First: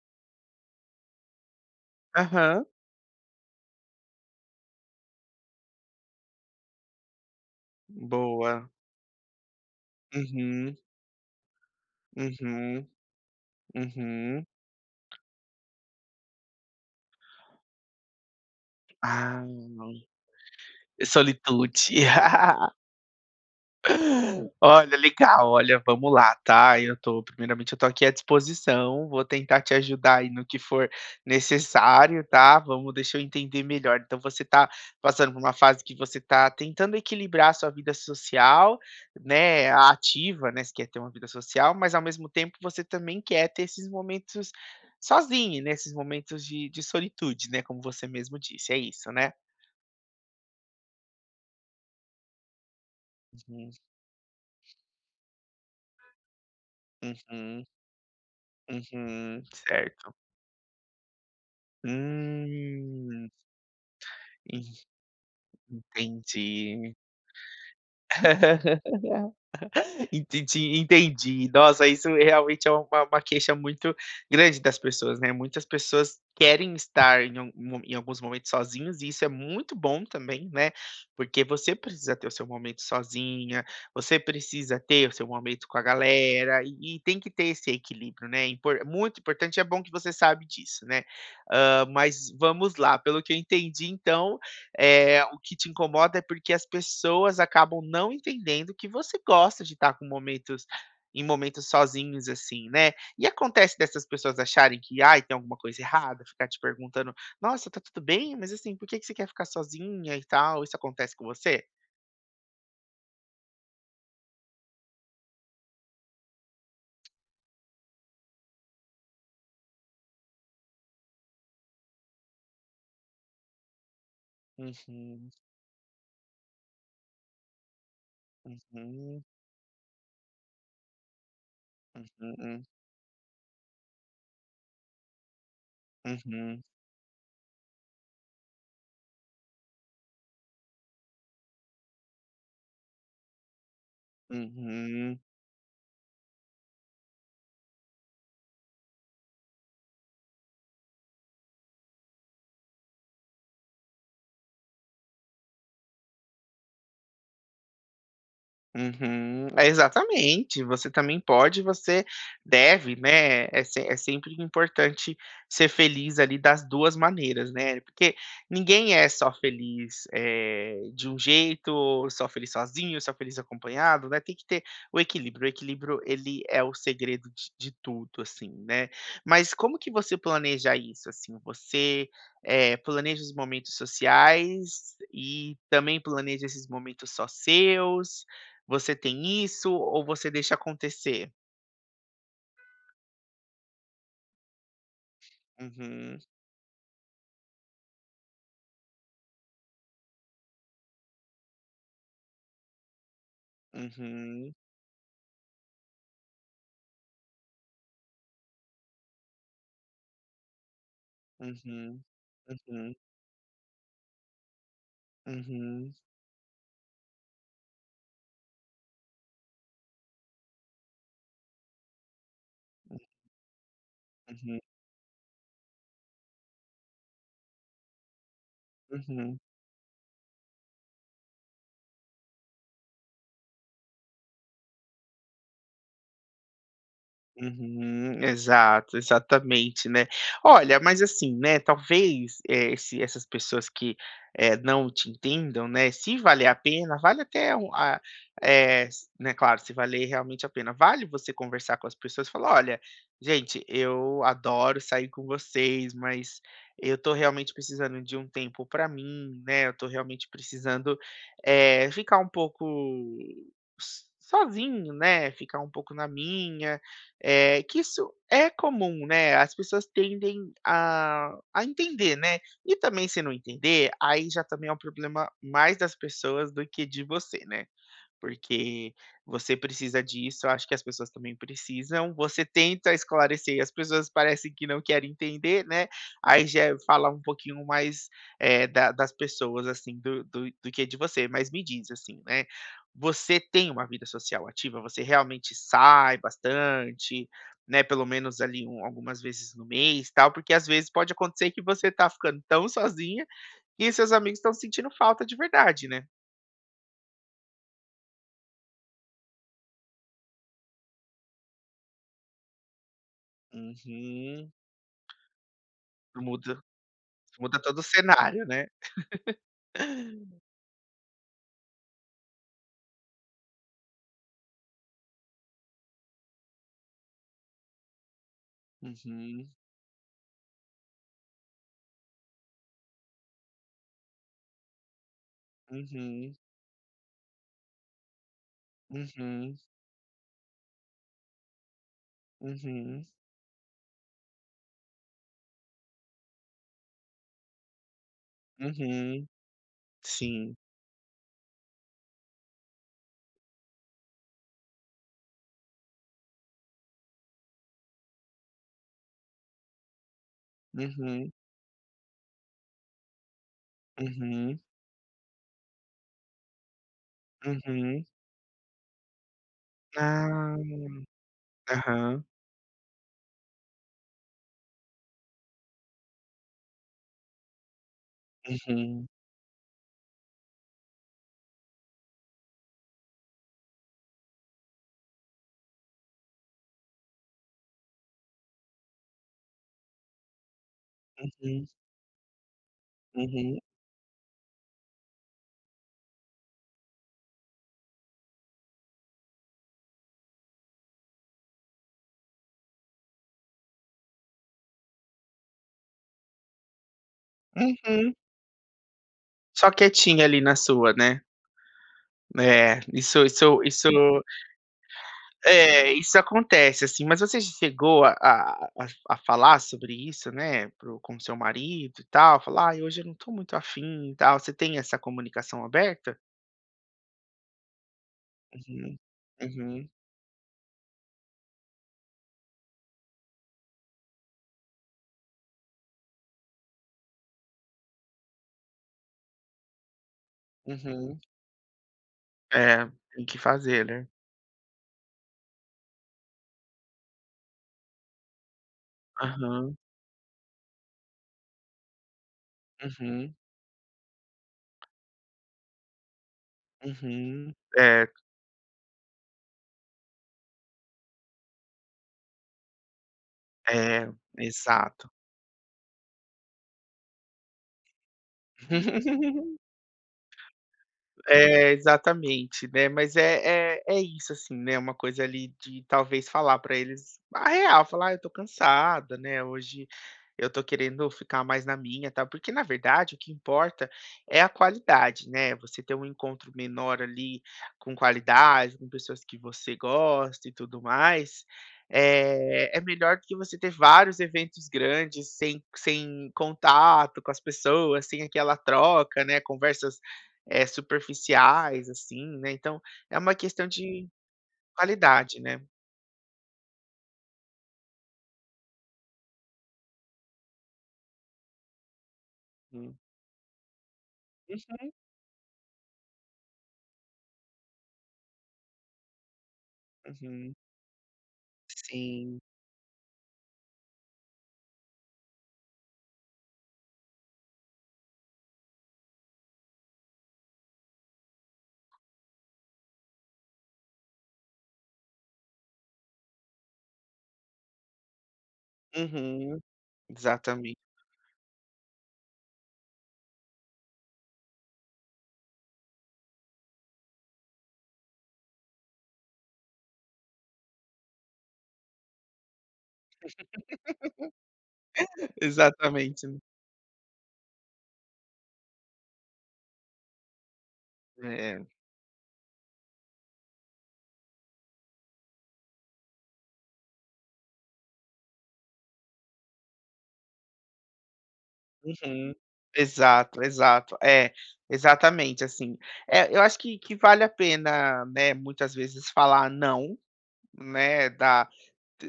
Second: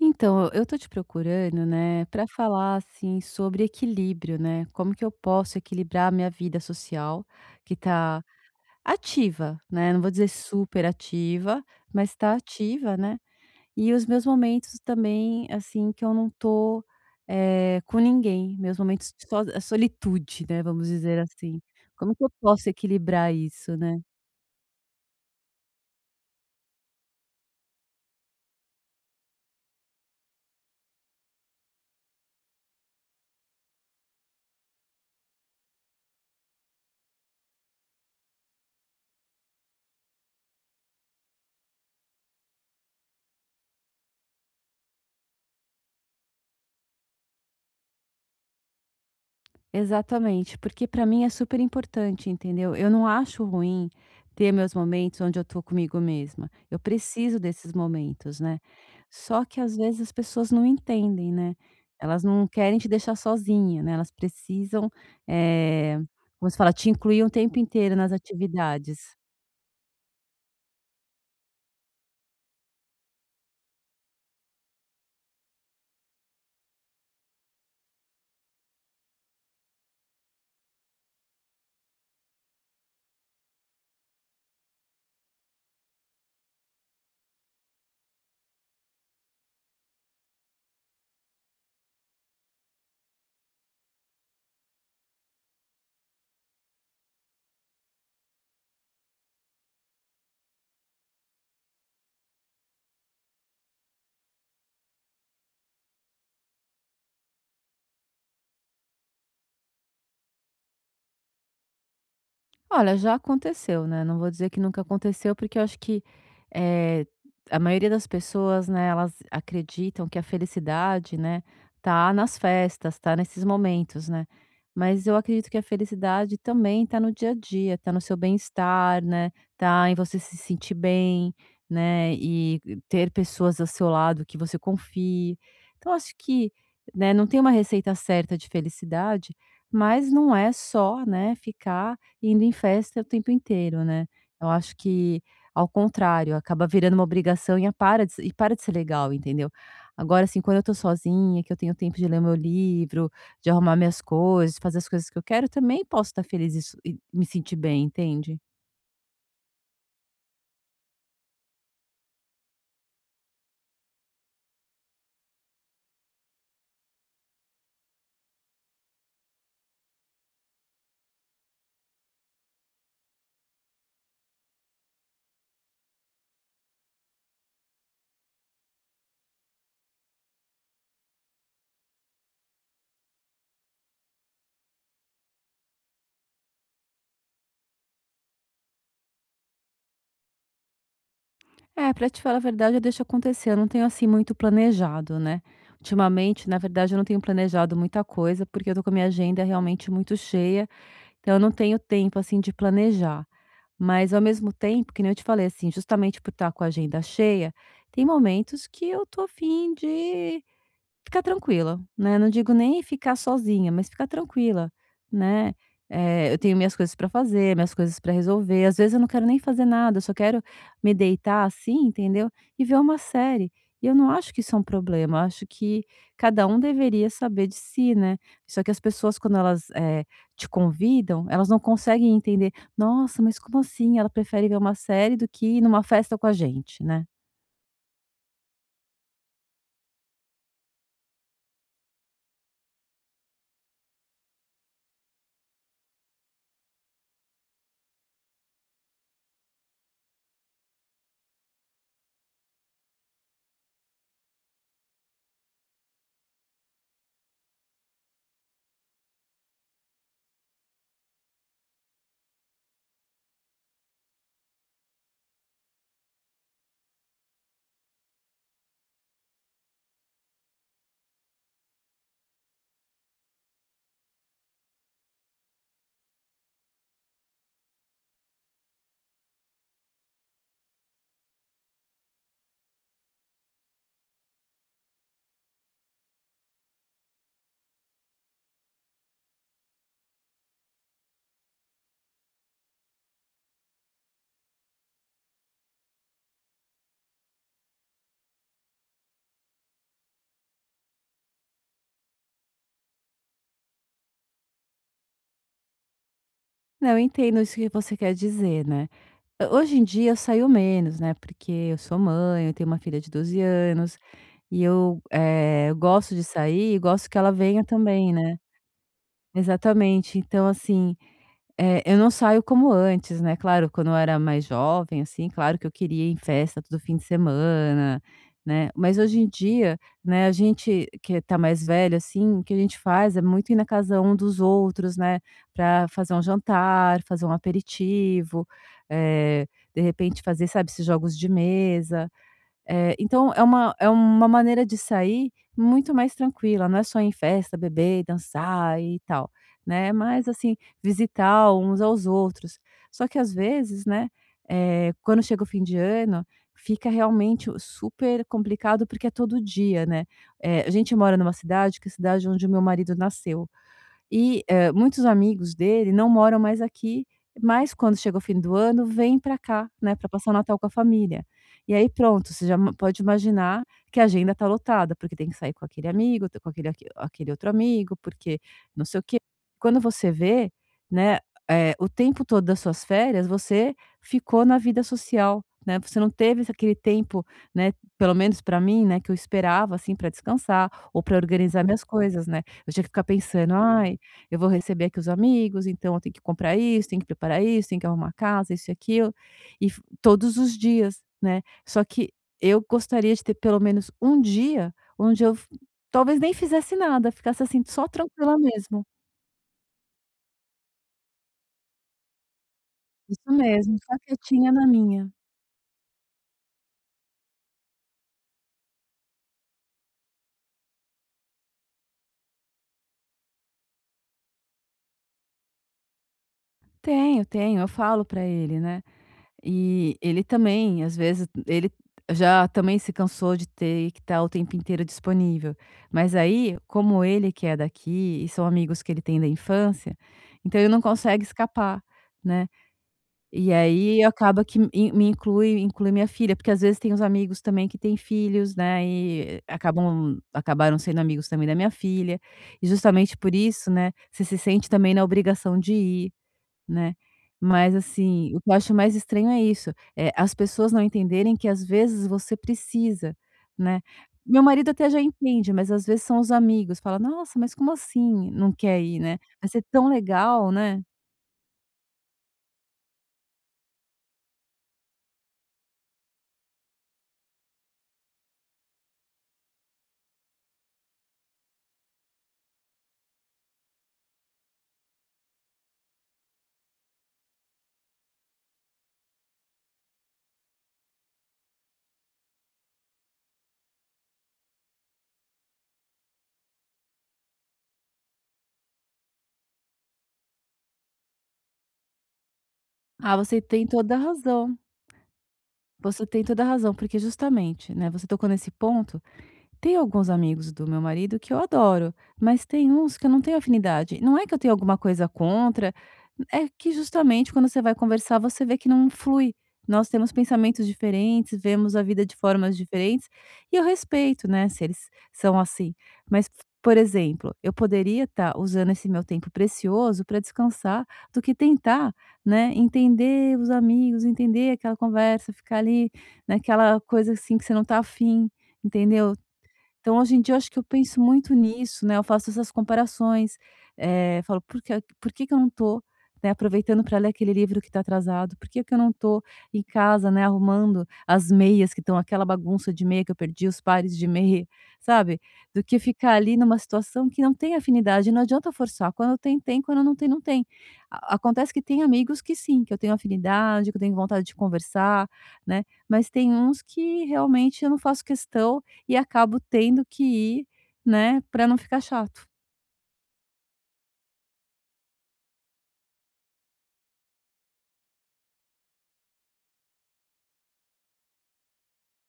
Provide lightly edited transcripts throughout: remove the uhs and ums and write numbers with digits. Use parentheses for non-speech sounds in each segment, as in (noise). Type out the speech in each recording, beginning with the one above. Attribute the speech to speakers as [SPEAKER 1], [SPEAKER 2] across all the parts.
[SPEAKER 1] Então, eu tô te procurando, né, para
[SPEAKER 2] Aham,
[SPEAKER 1] falar assim sobre equilíbrio, né? Como que eu posso equilibrar a minha vida social, que tá
[SPEAKER 2] boa.
[SPEAKER 1] ativa, né? Não vou dizer
[SPEAKER 2] Uhum,
[SPEAKER 1] super ativa, mas tá
[SPEAKER 2] uhum,
[SPEAKER 1] ativa, né? E os meus
[SPEAKER 2] uhum.
[SPEAKER 1] momentos também, assim, que eu não tô com ninguém, meus momentos de
[SPEAKER 2] Ah,
[SPEAKER 1] solitude, né? Vamos dizer assim.
[SPEAKER 2] solitude. (laughs)
[SPEAKER 1] Como que eu posso equilibrar isso, né?
[SPEAKER 2] Olha, legal. Olha, vamos lá, tá? Eu tô aqui à disposição, vou tentar te ajudar aí no que for necessário, tá? Vamos deixa eu entender melhor. Então você tá passando por uma fase que você tá tentando equilibrar a sua vida social, né, a ativa, né, você quer ter uma vida social, mas ao mesmo tempo você também quer ter esses momentos sozinho, né, esses momentos de solitude, né, como você mesmo disse, é isso, né?
[SPEAKER 1] Exatamente, porque para mim é super importante, entendeu? Eu não acho
[SPEAKER 2] Uhum,
[SPEAKER 1] ruim ter meus momentos onde eu tô comigo mesma. Eu preciso
[SPEAKER 2] uhum,
[SPEAKER 1] desses momentos, né?
[SPEAKER 2] uhum,
[SPEAKER 1] Só que às vezes as
[SPEAKER 2] certo.
[SPEAKER 1] pessoas não entendem, né? Elas não querem te deixar
[SPEAKER 2] Hum,
[SPEAKER 1] sozinha, né? Elas precisam, eh, como se fala, te
[SPEAKER 2] entendi.
[SPEAKER 1] incluir o tempo inteiro nas atividades.
[SPEAKER 2] (laughs) Entendi, entendi. Nossa, isso realmente é uma queixa muito grande das pessoas, né. Muitas pessoas querem estar em alguns momentos sozinhos e isso é muito bom também, né, porque você precisa ter o seu momento sozinha, você precisa ter o seu momento com a galera e tem que ter esse equilíbrio, né. É impor É muito importante, é bom que você sabe disso, né. Mas vamos lá. Pelo que eu entendi então, o que te incomoda é porque as pessoas acabam não entendendo que você gosta de estar com momentos em momentos sozinhos, assim, né. E acontece dessas pessoas acharem que, ai, tem alguma coisa errada, ficar te perguntando: "Nossa, tá tudo bem? Mas, assim, por que que você quer ficar sozinha e tal?". Isso acontece com você?
[SPEAKER 1] Olha, já aconteceu, né, não vou dizer que nunca aconteceu, porque eu acho que, eh, a maioria das pessoas, né, elas acreditam que a felicidade, né, tá nas festas, tá nesses momentos, né. Mas eu
[SPEAKER 2] Uhum,
[SPEAKER 1] acredito que a felicidade também tá no dia a dia, tá no seu bem-estar,
[SPEAKER 2] uhum,
[SPEAKER 1] né, tá em você se sentir bem, né, e
[SPEAKER 2] uhum,
[SPEAKER 1] ter pessoas ao seu lado que você confie. Então acho que,
[SPEAKER 2] uhum,
[SPEAKER 1] né, não tem uma receita certa de felicidade, mas não é só, né, ficar indo em festa o tempo inteiro, né. Eu acho
[SPEAKER 2] uhum.
[SPEAKER 1] que, ao contrário, acaba virando uma obrigação e a para de se e para de ser legal, entendeu. Agora, assim, quando eu tô sozinha, que eu tenho tempo de ler meu livro, de arrumar minhas coisas, de fazer as coisas que eu quero, também posso estar feliz e me sentir bem, entende.
[SPEAKER 2] Uhum. É, exatamente, você também pode, você deve, né. é se é sempre importante ser feliz ali das 2 maneiras, né, porque ninguém é só feliz, de um jeito, ou só feliz sozinho, só feliz acompanhado, né, tem que ter o equilíbrio. O equilíbrio ele é o segredo de tudo, assim, né. Mas como que você planeja isso, assim? Você, planeja os momentos sociais e também planeja esses momentos só seus? Você tem isso ou você deixa acontecer?
[SPEAKER 1] É, pra te falar a verdade, eu deixo acontecer, eu não tenho, assim, muito planejado, né.
[SPEAKER 2] Uhum,
[SPEAKER 1] Ultimamente, na verdade, eu não tenho planejado muita coisa, porque eu tô com a minha agenda realmente muito cheia, então eu não tenho tempo, assim, de planejar. Mas ao mesmo
[SPEAKER 2] uhum,
[SPEAKER 1] tempo, que nem eu te falei, assim, justamente por estar com a agenda cheia, tem momentos que eu tô a de ficar tranquila,
[SPEAKER 2] uhum,
[SPEAKER 1] né, não digo nem
[SPEAKER 2] uhum,
[SPEAKER 1] ficar sozinha, mas ficar tranquila, né.
[SPEAKER 2] uhum,
[SPEAKER 1] Eu tenho minhas coisas para fazer, minhas coisas para resolver, às vezes eu não quero nem fazer nada, eu só quero me deitar, assim, entendeu, e ver uma série. E eu não acho
[SPEAKER 2] uhum,
[SPEAKER 1] que isso é
[SPEAKER 2] uhum,
[SPEAKER 1] um problema, eu acho que cada um deveria saber de si, né. Só que as pessoas
[SPEAKER 2] uhum.
[SPEAKER 1] quando elas, te convidam, elas não conseguem entender: "Nossa, mas como assim? Ela prefere ver uma série do que ir numa festa com a gente", né.
[SPEAKER 2] Uhum, exato, exatamente, né. Olha, mas assim, né, talvez, esse essas pessoas que não te entendam, né, se valer a pena, vale até um a eh, s né, claro, se valer realmente a pena, vale você conversar com as pessoas e falar: "Olha, gente, eu adoro sair com vocês, mas eu tô realmente precisando de um tempo para mim, né. Eu tô realmente precisando, ficar um pouco s sozinho, né, ficar um pouco na minha". É, que isso é comum, né, as pessoas tendem a entender, né, e também se não entender, aí já também é um problema mais das pessoas do que de você, né. Porque você precisa disso, eu acho que as pessoas também precisam. Você tenta esclarecer e as pessoas parecem que não querem entender, né. Aí já é falar um pouquinho mais da das pessoas, assim, do que é de você. Mas me diz, assim, né, você tem uma vida social ativa? Você realmente sai bastante, né, pelo menos ali algumas vezes no mês, tal? Porque às vezes pode acontecer que você tá ficando tão sozinha que seus amigos estão sentindo falta de verdade, né.
[SPEAKER 1] Não, eu entendo isso que você quer dizer, né. Ah, hoje em dia eu saio menos, né, porque eu sou mãe, eu tenho uma filha de 12 anos
[SPEAKER 2] Uhum.
[SPEAKER 1] e eu, gosto de
[SPEAKER 2] Muda
[SPEAKER 1] sair e gosto que ela
[SPEAKER 2] Muda
[SPEAKER 1] venha
[SPEAKER 2] todo o
[SPEAKER 1] também, né.
[SPEAKER 2] cenário, né.
[SPEAKER 1] Exatamente.
[SPEAKER 2] (laughs)
[SPEAKER 1] Então, assim, é, eu não saio como antes, né, claro, quando eu era mais jovem, assim, claro que eu queria ir em festa todo fim de semana, né, mas hoje em
[SPEAKER 2] Uhum,
[SPEAKER 1] dia, né, a gente que tá mais velho, assim, o que a gente faz é muito ir na casa um dos outros, né, pra fazer um
[SPEAKER 2] uhum,
[SPEAKER 1] jantar, fazer um aperitivo, eh,
[SPEAKER 2] uhum,
[SPEAKER 1] de repente fazer, sabe, esses jogos de mesa.
[SPEAKER 2] uhum,
[SPEAKER 1] Então é uma maneira de sair muito mais tranquila, não é só em festa, beber, dançar e
[SPEAKER 2] uhum.
[SPEAKER 1] tal, né, mas
[SPEAKER 2] Sim.
[SPEAKER 1] assim, visitar uns aos outros. Só que às vezes, né, quando chega o fim de ano, fica realmente o super complicado, porque é todo dia, né. A gente mora
[SPEAKER 2] Uhum,
[SPEAKER 1] numa cidade que é a cidade onde o meu marido nasceu. E,
[SPEAKER 2] uhum,
[SPEAKER 1] muitos amigos dele não moram mais aqui, mas quando
[SPEAKER 2] uhum.
[SPEAKER 1] chega o fim do ano, vem para cá, né, para passar o
[SPEAKER 2] Ah.
[SPEAKER 1] Natal com a família. E aí
[SPEAKER 2] Aham.
[SPEAKER 1] pronto, você já ma pode imaginar que a agenda tá lotada, porque tem que sair com aquele amigo, com aquele outro amigo, porque não sei o
[SPEAKER 2] Uhum,
[SPEAKER 1] quê. Quando você vê, né, o tempo todo das suas férias, você ficou na vida social, né, você não teve esse aquele tempo, né, pelo menos para mim, né, que eu esperava, assim, para descansar ou para organizar
[SPEAKER 2] uhum,
[SPEAKER 1] minhas coisas, né. Eu tinha que ficar pensando:
[SPEAKER 2] uhum,
[SPEAKER 1] "Ai, eu vou receber aqui os amigos, então eu tenho que comprar isso, tenho que preparar isso, tenho que arrumar a casa, isso e aquilo, e f todos os dias, né. Só que eu gostaria de ter pelo menos um dia onde eu f talvez nem fizesse nada, ficasse assim só
[SPEAKER 2] uhum.
[SPEAKER 1] tranquila mesmo.
[SPEAKER 2] Só quietinha ali na sua, né. É, isso
[SPEAKER 1] Isso
[SPEAKER 2] isso
[SPEAKER 1] mesmo,
[SPEAKER 2] isso
[SPEAKER 1] só quietinha na minha.
[SPEAKER 2] é, isso acontece, assim. Mas você chegou a falar sobre isso, né, Pro com seu marido e tal? Falar: "Ai, hoje eu não estou muito afim e tal". Você tem essa comunicação aberta?
[SPEAKER 1] Tenho, tenho, eu falo pra ele, né.
[SPEAKER 2] Uhum, uhum,
[SPEAKER 1] E ele também, às vezes, ele já também se cansou de ter que estar o tempo inteiro disponível. Mas aí, como ele que é daqui e são amigos que ele tem da infância, então ele não
[SPEAKER 2] uhum.
[SPEAKER 1] consegue escapar, né.
[SPEAKER 2] É, tem que
[SPEAKER 1] E
[SPEAKER 2] fazer,
[SPEAKER 1] aí
[SPEAKER 2] né.
[SPEAKER 1] acaba que me inclui minha filha, porque às vezes tem os amigos também que têm filhos, né, e
[SPEAKER 2] Aham,
[SPEAKER 1] acabam acabaram sendo amigos também da minha filha, e justamente
[SPEAKER 2] uhum,
[SPEAKER 1] por isso, né, você se sente também na obrigação de ir. Né.
[SPEAKER 2] uhum.
[SPEAKER 1] Mas
[SPEAKER 2] É,
[SPEAKER 1] assim, o que eu acho mais estranho é isso, é as pessoas não entenderem que às vezes você precisa, né.
[SPEAKER 2] é,
[SPEAKER 1] Meu marido até já
[SPEAKER 2] exato.
[SPEAKER 1] entende, mas às vezes são os amigos, fala: "Nossa, mas como assim não quer ir, né? Vai
[SPEAKER 2] (laughs)
[SPEAKER 1] ser tão legal, né".
[SPEAKER 2] É, exatamente, né, mas é isso, assim, né, uma coisa ali de talvez falar para eles a real, falar: "Ah, eu tô cansada, né, hoje eu tô querendo ficar mais na minha, tá porque na verdade o que importa é a qualidade, né, você ter um encontro menor ali com qualidade, com pessoas que você gosta e tudo mais, é melhor do que você ter vários eventos grandes sem contato com as pessoas, sem aquela troca, né, conversas superficiais, assim, né, então
[SPEAKER 1] Ah,
[SPEAKER 2] é uma
[SPEAKER 1] você
[SPEAKER 2] questão
[SPEAKER 1] tem toda a
[SPEAKER 2] de
[SPEAKER 1] razão,
[SPEAKER 2] qualidade, né.
[SPEAKER 1] você tem toda a razão, porque justamente, né, você tocou nesse ponto. Tem alguns amigos do meu marido que eu adoro, mas tem
[SPEAKER 2] Hum,
[SPEAKER 1] uns que eu não tenho afinidade. Não é que eu tenho alguma coisa contra, é que justamente quando você vai conversar, você vê que não flui. Nós temos
[SPEAKER 2] uhum,
[SPEAKER 1] pensamentos diferentes, vemos a vida de
[SPEAKER 2] sim,
[SPEAKER 1] formas diferentes, e eu respeito, né, se eles são assim. Mas, por exemplo, eu poderia estar usando esse meu tempo precioso para descansar do que tentar, né, entender os amigos, entender aquela conversa, ficar ali naquela coisa assim que você não tá afim, entendeu?
[SPEAKER 2] uhum,
[SPEAKER 1] Então, hoje em dia, eu acho que eu
[SPEAKER 2] exatamente,
[SPEAKER 1] penso muito nisso, né, eu faço essas comparações, falo: "Por que que eu não tô, né, aproveitando para ler aquele livro que está atrasado? Por que que eu não tô em casa, né, arrumando as meias que estão aquela bagunça de meia que eu perdi, os pares de meia", sabe,
[SPEAKER 2] (laughs)
[SPEAKER 1] do que ficar
[SPEAKER 2] exatamente,
[SPEAKER 1] ali numa situação que não tem afinidade, não adianta forçar, quando tem, tem, quando não tem, não tem. A Acontece que
[SPEAKER 2] é,
[SPEAKER 1] tem amigos que sim, que eu tenho afinidade, que eu tenho vontade de conversar, né, mas tem uns que realmente eu não faço questão e acabo tendo que ir, né, para não ficar chato.
[SPEAKER 2] uhum, exato, exato, é, exatamente, assim, é eu acho que vale a pena, né, muitas vezes falar não, né, da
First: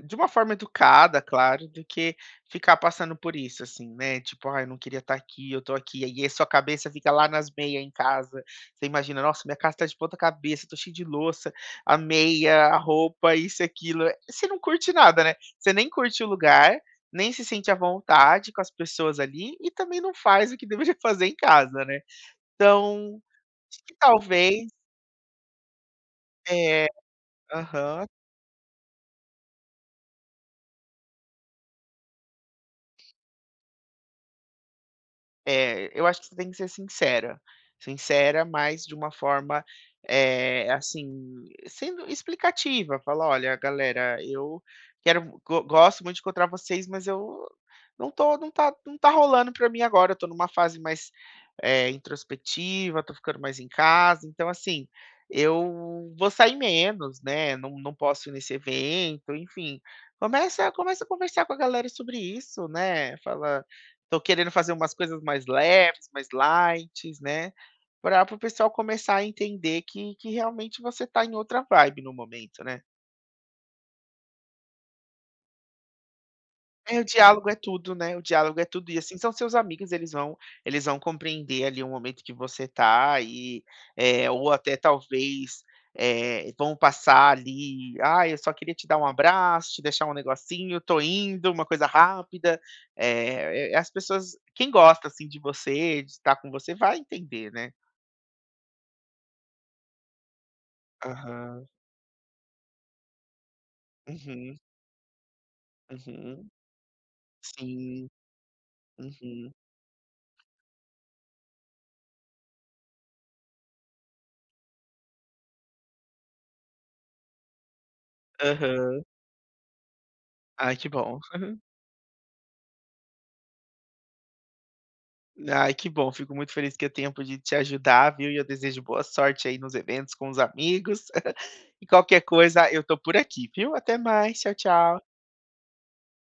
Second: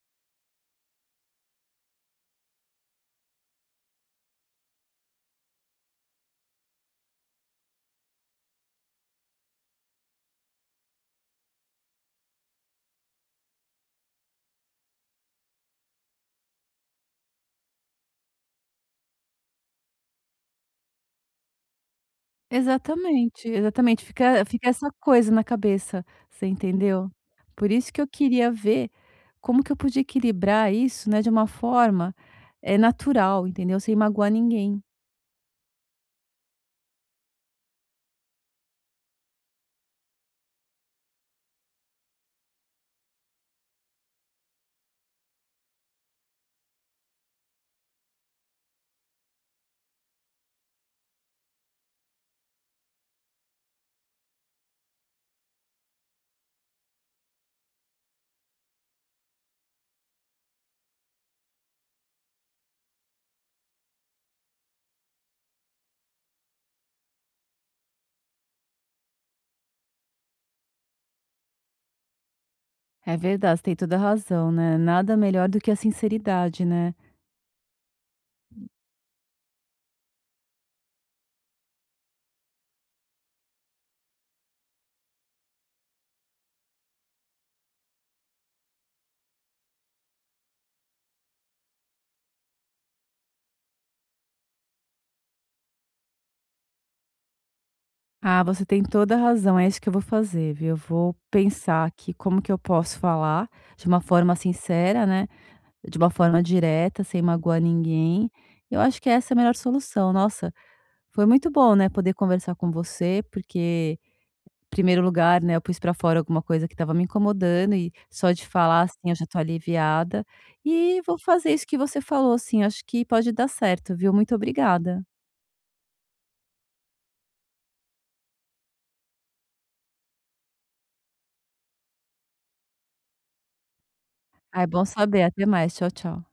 [SPEAKER 2] de uma forma educada, claro, do que ficar passando por isso, assim, né, tipo: ah, eu não queria estar aqui, eu tô aqui". E aí sua cabeça fica lá nas meias em casa, você imagina: "Nossa, minha casa tá de ponta cabeça, tô cheio de louça, a meia, a roupa, isso e aquilo", você não curte nada, né, você nem curte o lugar, nem se sente à vontade com as pessoas ali e também não faz o que (laughs) deveria fazer em casa, né. Então,
[SPEAKER 1] Exatamente,
[SPEAKER 2] acho que
[SPEAKER 1] exatamente, fica
[SPEAKER 2] talvez
[SPEAKER 1] fica essa coisa na cabeça, você
[SPEAKER 2] é,
[SPEAKER 1] entendeu? Por isso que
[SPEAKER 2] aham.
[SPEAKER 1] eu queria ver como que eu podia equilibrar isso, né, de uma forma, é natural, entendeu? Sem magoar ninguém.
[SPEAKER 2] É, eu acho que você tem que ser sincera. Sincera, mas de uma forma, assim, sendo explicativa. Falar: "Olha, galera, eu quero go gosto muito de encontrar vocês, mas eu não tá rolando pra mim agora. Eu tô numa fase mais, introspectiva, tô ficando mais em casa. Então, assim, eu vou sair menos, né, não posso ir nesse evento", enfim. Começa a conversar com a galera sobre isso, né. Fala: "Tô querendo fazer umas coisas mais leves, mais lights, né, para o pessoal começar a entender que realmente você tá em outra vibe no momento", né.
[SPEAKER 1] É verdade, você tem toda a razão, né, nada melhor do que a sinceridade, né.
[SPEAKER 2] É, o diálogo é tudo, né, o diálogo é tudo e, assim, são seus amigos, eles vão compreender ali o momento que você tá e, ou até talvez, vão passar ali: "Ah, eu só queria te dar um abraço, te deixar um negocinho, tô indo", uma coisa rápida. É, as pessoas, quem gosta, assim, de você, de estar com você, vai entender, né.
[SPEAKER 1] Ah, você tem toda a razão, é isso que eu vou fazer, viu. Eu vou
[SPEAKER 2] Aham.
[SPEAKER 1] pensar aqui como que eu posso falar de uma forma
[SPEAKER 2] Uhum,
[SPEAKER 1] sincera, né, de uma forma
[SPEAKER 2] uhum.
[SPEAKER 1] direta, sem magoar
[SPEAKER 2] Sim.
[SPEAKER 1] ninguém. Eu acho que essa é a
[SPEAKER 2] Uhum.
[SPEAKER 1] melhor solução. Nossa, foi muito bom, né, poder conversar com você, porque, em primeiro lugar, né, eu pus pra fora alguma coisa que estava me incomodando e só de falar, assim,
[SPEAKER 2] Aham.
[SPEAKER 1] eu já tô aliviada.
[SPEAKER 2] Ai, que
[SPEAKER 1] E vou
[SPEAKER 2] bom.
[SPEAKER 1] fazer
[SPEAKER 2] (laughs)
[SPEAKER 1] isso que você falou, assim, acho que pode dar certo, viu. Muito obrigada.
[SPEAKER 2] Ai, que bom, fico muito feliz que é tempo de te ajudar, viu, e eu desejo boa sorte aí nos eventos com os amigos. (laughs) E qualquer coisa eu tô por aqui, viu. Até mais, tchau,
[SPEAKER 1] Ah, é bom
[SPEAKER 2] tchau.
[SPEAKER 1] saber. Até mais. Tchau, tchau.